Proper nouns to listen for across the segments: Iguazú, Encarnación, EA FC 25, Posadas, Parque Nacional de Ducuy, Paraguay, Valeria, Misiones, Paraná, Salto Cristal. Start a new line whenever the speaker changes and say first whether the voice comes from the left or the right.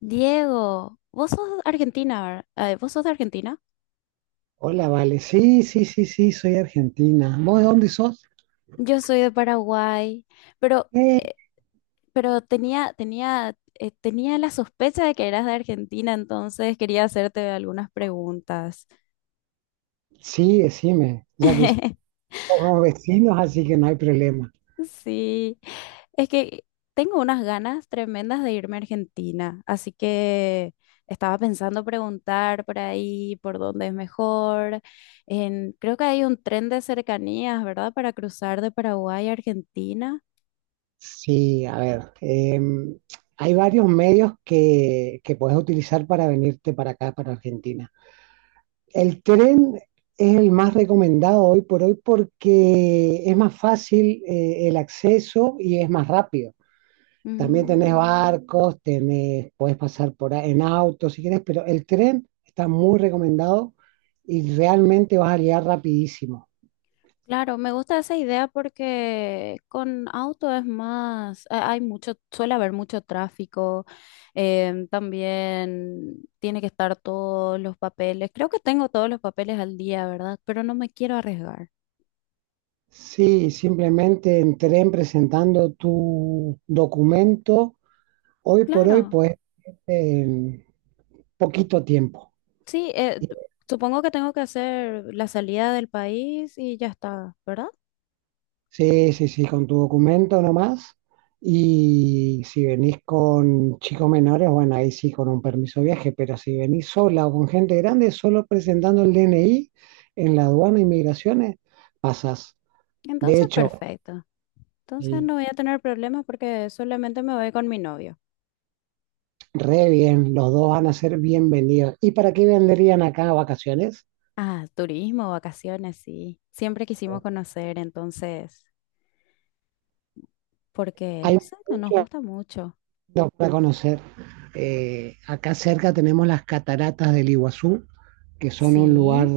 left: Diego, vos sos de Argentina, ¿verdad? Ay, ¿vos sos de Argentina?
right: Hola, vale. Sí, sí, sí, sí, soy argentina. ¿Vos de dónde sos?
left: Yo soy de Paraguay, pero,
right: Eh,
left: eh, pero tenía la sospecha de que eras de Argentina, entonces quería hacerte algunas preguntas.
right: sí, decime, ya que somos vecinos, así que no hay problema.
left: Sí, es que tengo unas ganas tremendas de irme a Argentina, así que estaba pensando preguntar por ahí, por dónde es mejor. Creo que hay un tren de cercanías, ¿verdad? Para cruzar de Paraguay a Argentina.
right: Sí, a ver, hay varios medios que puedes utilizar para venirte para acá, para Argentina. El tren es el más recomendado hoy por hoy porque es más fácil, el acceso y es más rápido. También tenés
left: Mm,
right: barcos, tenés, podés pasar en auto si querés, pero el tren está muy recomendado y realmente vas a llegar rapidísimo.
left: claro, me gusta esa idea porque con auto es más, hay mucho, suele haber mucho tráfico, también tiene que estar todos los papeles. Creo que tengo todos los papeles al día, ¿verdad? Pero no me quiero arriesgar.
right: Sí, simplemente en tren presentando tu documento, hoy por hoy
left: Claro,
right: podés irte en poquito tiempo.
left: sí, supongo que tengo que hacer la salida del país y ya está, ¿verdad?
right: Sí, sí, sí, con tu documento nomás. Y si venís con chicos menores, bueno, ahí sí, con un permiso de viaje, pero si venís sola o con gente grande, solo presentando el DNI en la aduana de inmigraciones, pasas. De
left: Entonces,
right: hecho,
left: perfecto. Entonces
right: sí,
left: no voy a tener problemas porque solamente me voy con mi novio.
right: re bien, los dos van a ser bienvenidos. ¿Y para qué vendrían acá a vacaciones?
left: Ah, turismo, vacaciones, sí. Siempre quisimos conocer, entonces, porque,
right: Hay
left: no sé, no nos
right: mucho
left: gusta mucho.
right: para conocer. Acá cerca tenemos las cataratas del Iguazú que son un lugar
left: Sí,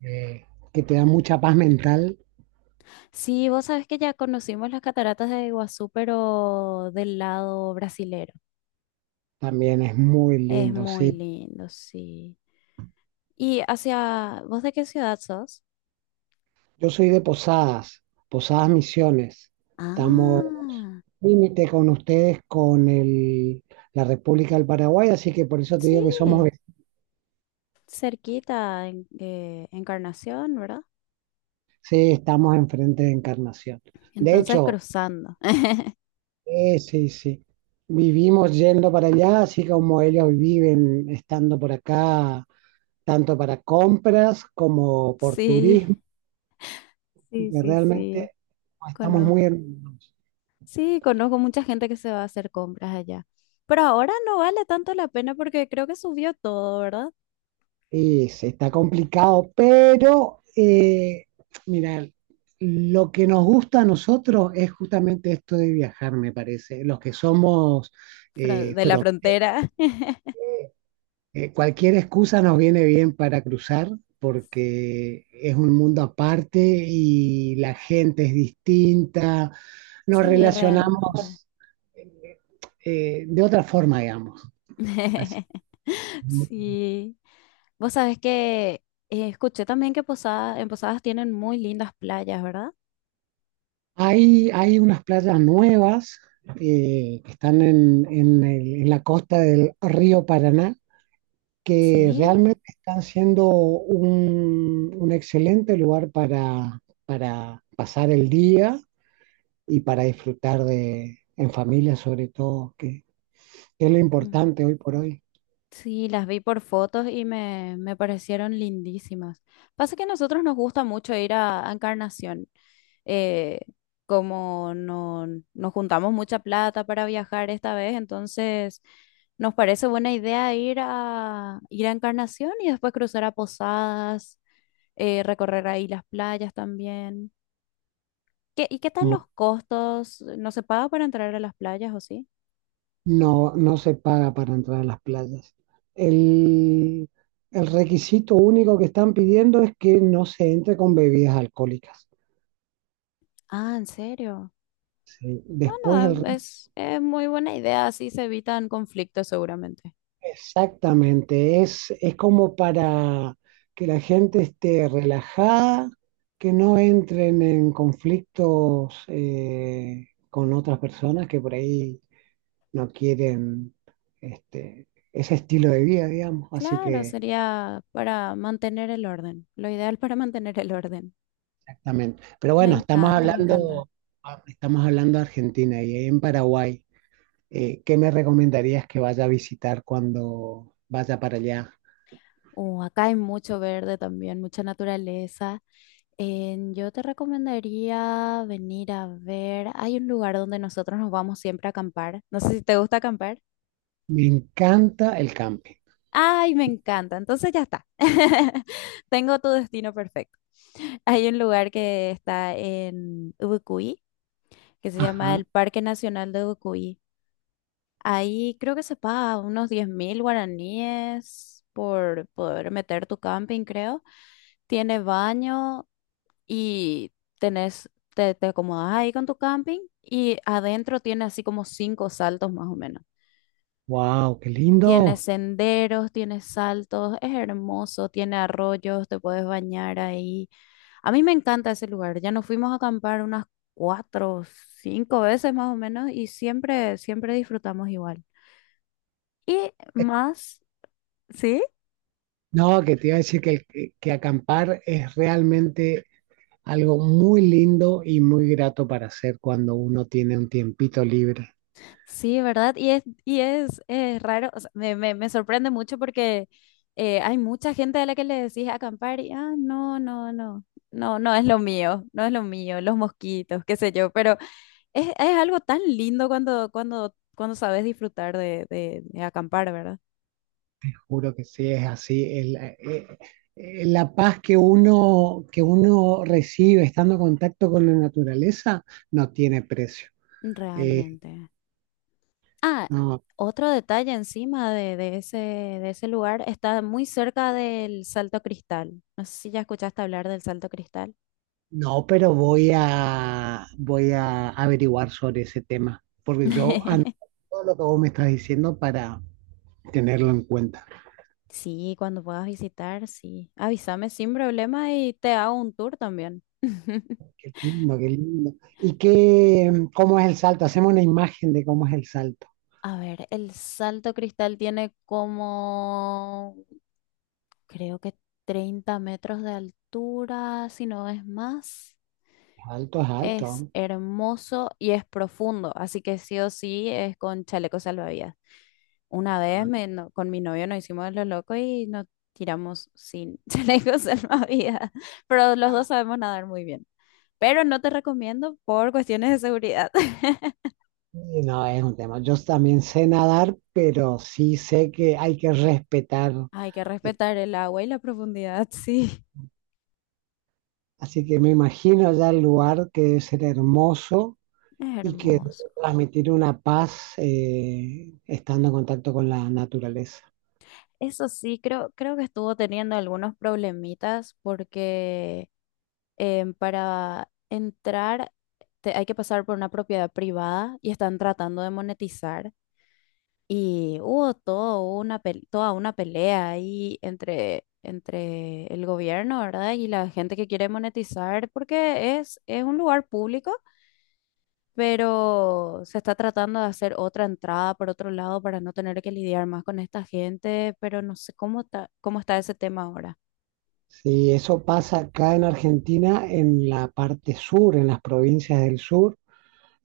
right: eh, que te da mucha paz mental,
left: sí, vos sabés que ya conocimos las cataratas de Iguazú, pero del lado brasilero.
right: también es muy
left: Es
right: lindo,
left: muy
right: sí.
left: lindo, sí. ¿Y hacia, vos de qué ciudad sos?
right: Yo soy de Posadas, Posadas Misiones. Estamos
left: Ah,
right: límite con ustedes, con la República del Paraguay, así que por eso te digo que somos,
left: sí,
right: ve-
left: cerquita, Encarnación, ¿verdad?
right: sí, estamos enfrente de Encarnación. De
left: Entonces
right: hecho,
left: cruzando.
right: sí, sí, vivimos yendo para allá, así como ellos viven estando por acá, tanto para compras como por
left: Sí,
right: turismo. Así
left: sí,
right: que
left: sí, sí.
right: realmente no estamos muy hermanos.
left: Sí, conozco mucha gente que se va a hacer compras allá. Pero ahora no vale tanto la pena porque creo que subió todo, ¿verdad?
right: Y se está complicado, pero mira, lo que nos gusta a nosotros es justamente esto de viajar, me parece. Los que somos
left: De la
right: fron-
left: frontera.
right: cualquier excusa nos viene bien para cruzar porque es un mundo aparte y la gente es distinta, nos
left: Sí, realmente.
right: relacionamos eh, de otra forma, digamos. Así.
left: Sí. Vos sabés que escuché también que en Posadas tienen muy lindas playas, ¿verdad?
right: Hay unas playas nuevas que están en, en la costa del río Paraná, que
left: Sí.
right: realmente están siendo un excelente lugar para pasar el día y para disfrutar de, en familia sobre todo, que es lo importante hoy por hoy.
left: Sí, las vi por fotos y me parecieron lindísimas. Pasa que a nosotros nos gusta mucho ir a Encarnación. Eh, como no, nos juntamos mucha plata para viajar esta vez, entonces nos parece buena idea ir a Encarnación y después cruzar a Posadas, recorrer ahí las playas también. ¿Y qué tal
right: Mu-
left: los costos? ¿No se paga para entrar a las playas o sí?
right: no, no se paga para entrar a las playas. El, el requisito único que están pidiendo es que no se entre con bebidas alcohólicas.
left: Ah, ¿en serio?
right: Sí, después el
left: Bueno,
right: resto,
left: es muy buena idea, así se evitan conflictos seguramente.
right: exactamente, es como para que la gente esté relajada, que no entren en conflictos con otras personas que por ahí no quieren este, ese estilo de vida, digamos. Así
left: Claro,
right: que,
left: sería para mantener el orden, lo ideal para mantener el orden.
right: exactamente. Pero
left: Me
right: bueno, estamos
left: encanta,
right: claro,
left: me encanta.
right: hablando, estamos hablando de Argentina y en Paraguay. ¿Qué me recomendarías que vaya a visitar cuando vaya para allá?
left: Acá hay mucho verde también, mucha naturaleza. Yo te recomendaría venir a ver, hay un lugar donde nosotros nos vamos siempre a acampar. No sé si te gusta acampar.
right: Me encanta el camping.
left: Ay, me encanta, entonces ya está. Tengo tu destino perfecto. Hay un lugar que está en Ubucuy que se llama
right: Ajá.
left: el Parque Nacional de Ducuy. Ahí creo que se paga unos 10.000 guaraníes por poder meter tu camping, creo. Tiene baño y tenés, te acomodas ahí con tu camping y adentro tiene así como cinco saltos más o menos.
right: Wow, qué
left: Tiene
right: lindo.
left: senderos, tiene saltos, es hermoso, tiene arroyos, te puedes bañar ahí. A mí me encanta ese lugar. Ya nos fuimos a acampar unas cuatro, cinco veces más o menos y siempre, siempre disfrutamos igual. Y
right: Eh,
left: más, ¿sí?
right: No, que te iba a decir que, el- que acampar es realmente algo muy lindo y muy grato para hacer cuando uno tiene un tiempito libre.
left: Sí, ¿verdad? Es raro, o sea, me sorprende mucho porque hay mucha gente a la que le decís acampar y, ah, no, no, no, no, no es lo mío, no es lo mío, los mosquitos, qué sé yo, pero es algo tan lindo cuando sabes disfrutar de acampar, ¿verdad?
right: Juro que sí, es así. El, la paz que uno recibe estando en contacto con la naturaleza no tiene precio. Eh,
left: Realmente. Ah,
right: no,
left: otro detalle encima de ese lugar, está muy cerca del Salto Cristal. No sé si ya escuchaste hablar del Salto Cristal.
right: no, pero voy a, voy a averiguar sobre ese tema, porque yo anoto todo lo que vos me estás diciendo para tenerlo en cuenta.
left: Sí, cuando puedas visitar, sí. Avísame sin problema y te hago un tour también.
right: Qué lindo, qué lindo. ¿Y qué, cómo es el salto? Hacemos una imagen de cómo es el salto.
left: A ver, el Salto Cristal tiene como, creo que 30 metros de altura, si no es más.
right: Alto es alto.
left: Es hermoso y es profundo, así que sí o sí es con chaleco salvavidas. Una vez con mi novio nos hicimos los locos y nos tiramos sin chalecos salvavidas, pero los dos sabemos nadar muy bien. Pero no te recomiendo por cuestiones de seguridad.
right: Y no, es un tema. Yo también sé nadar, pero sí sé que hay que respetar.
left: Hay que
right: eh,
left: respetar el agua y la profundidad, sí.
right: Así que me imagino ya el lugar que debe ser hermoso
left: Es
right: y que debe
left: hermoso.
right: transmitir una paz estando en contacto con la naturaleza.
left: Eso sí, creo que estuvo teniendo algunos problemitas porque para entrar hay que pasar por una propiedad privada y están tratando de monetizar. Y hubo todo una toda una pelea ahí entre el gobierno, ¿verdad? Y la gente que quiere monetizar, porque es un lugar público, pero se está tratando de hacer otra entrada por otro lado para no tener que lidiar más con esta gente, pero no sé cómo está ese tema
right: Sí, eso pasa acá en Argentina, en la parte sur, en las provincias del sur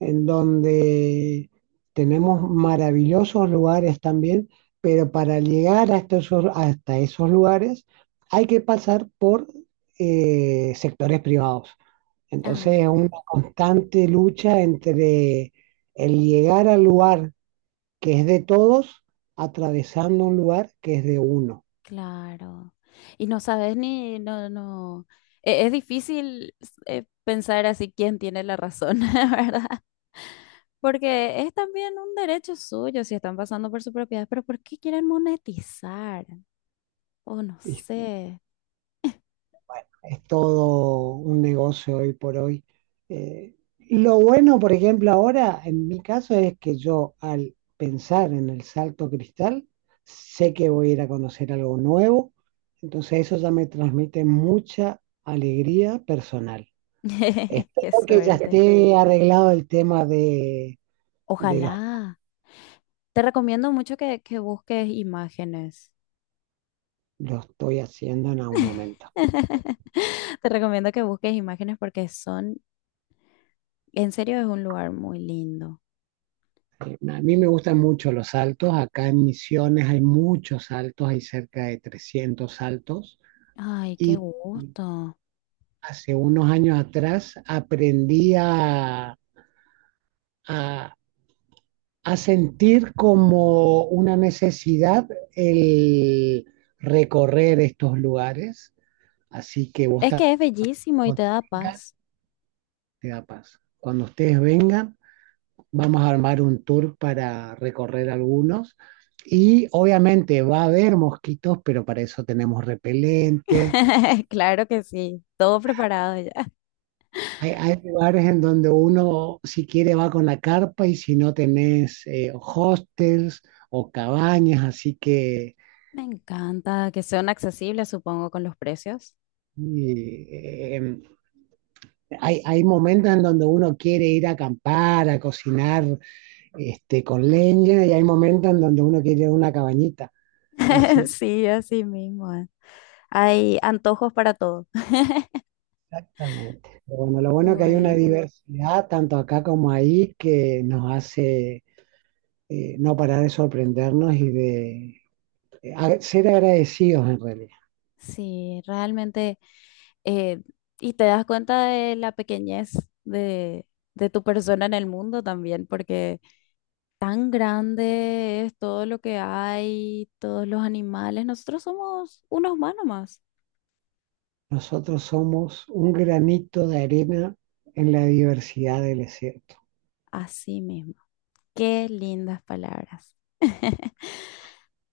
right: en donde tenemos maravillosos lugares también, pero para llegar hasta esos lugares hay que pasar por sectores privados. Entonces es
left: ahora.
right: una constante lucha entre el llegar al lugar que es de todos, atravesando un lugar que es de uno.
left: Claro. Y no sabes ni, no, no. Es difícil pensar así quién tiene la razón, ¿verdad? Porque es también un derecho suyo si están pasando por su propiedad, pero ¿por qué quieren monetizar? O no
right: Y
left: sé.
right: es todo un negocio hoy por hoy. Lo bueno, por ejemplo, ahora en mi caso es que yo al pensar en el salto cristal, sé que voy a ir a conocer algo nuevo, entonces eso ya me transmite mucha alegría personal. Espero
left: Qué
right: que ya
left: suerte.
right: esté arreglado el tema de los,
left: Ojalá. Te recomiendo mucho que busques imágenes.
right: lo estoy haciendo en algún momento.
left: Te recomiendo que busques imágenes porque son, en serio, es un lugar muy lindo.
right: A mí me gustan mucho los saltos, acá en Misiones hay muchos saltos, hay cerca de 300 saltos
left: Ay, qué
right: y
left: gusto.
right: hace unos años atrás aprendí a, a sentir como una necesidad el recorrer estos lugares. Así que vos
left: Es que es bellísimo y te da
right: vengan,
left: paz.
right: te da paz. Cuando ustedes vengan, vamos a armar un tour para recorrer algunos. Y obviamente va a haber mosquitos, pero para eso tenemos repelente.
left: Claro que sí, todo preparado ya.
right: Hay lugares en donde uno, si quiere, va con la carpa y si no tenés hostels o cabañas, así que
left: Me encanta que sean accesibles, supongo, con los precios.
right: eh, em, hay, hay momentos en donde uno quiere ir a acampar, a cocinar este, con leña y hay momentos en donde uno quiere una cabañita. Así
left: Sí, así mismo. Eh. Hay antojos para todo.
right: exactamente. Pero bueno, lo bueno es que hay una
left: Bueno,
right: diversidad tanto acá como ahí que nos hace no parar de sorprendernos y de a- ser agradecidos en realidad.
left: sí, realmente, eh, y te das cuenta de la pequeñez de, de tu persona en el mundo también, porque tan grande es todo lo que hay, todos los animales. Nosotros somos unos más nomás.
right: Nosotros somos un granito de arena en la diversidad del desierto.
left: Así mismo. Qué lindas palabras.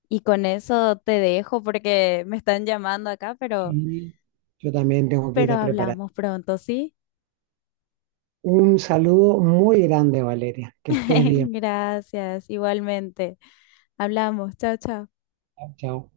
left: Y con eso te dejo porque me están llamando acá,
right: Sí. Yo también tengo que ir
left: pero
right: a preparar.
left: hablamos pronto, ¿sí?
right: Un saludo muy grande, Valeria. Que estés bien.
left: Gracias, igualmente. Hablamos, chao, chao.
right: Chao, chao.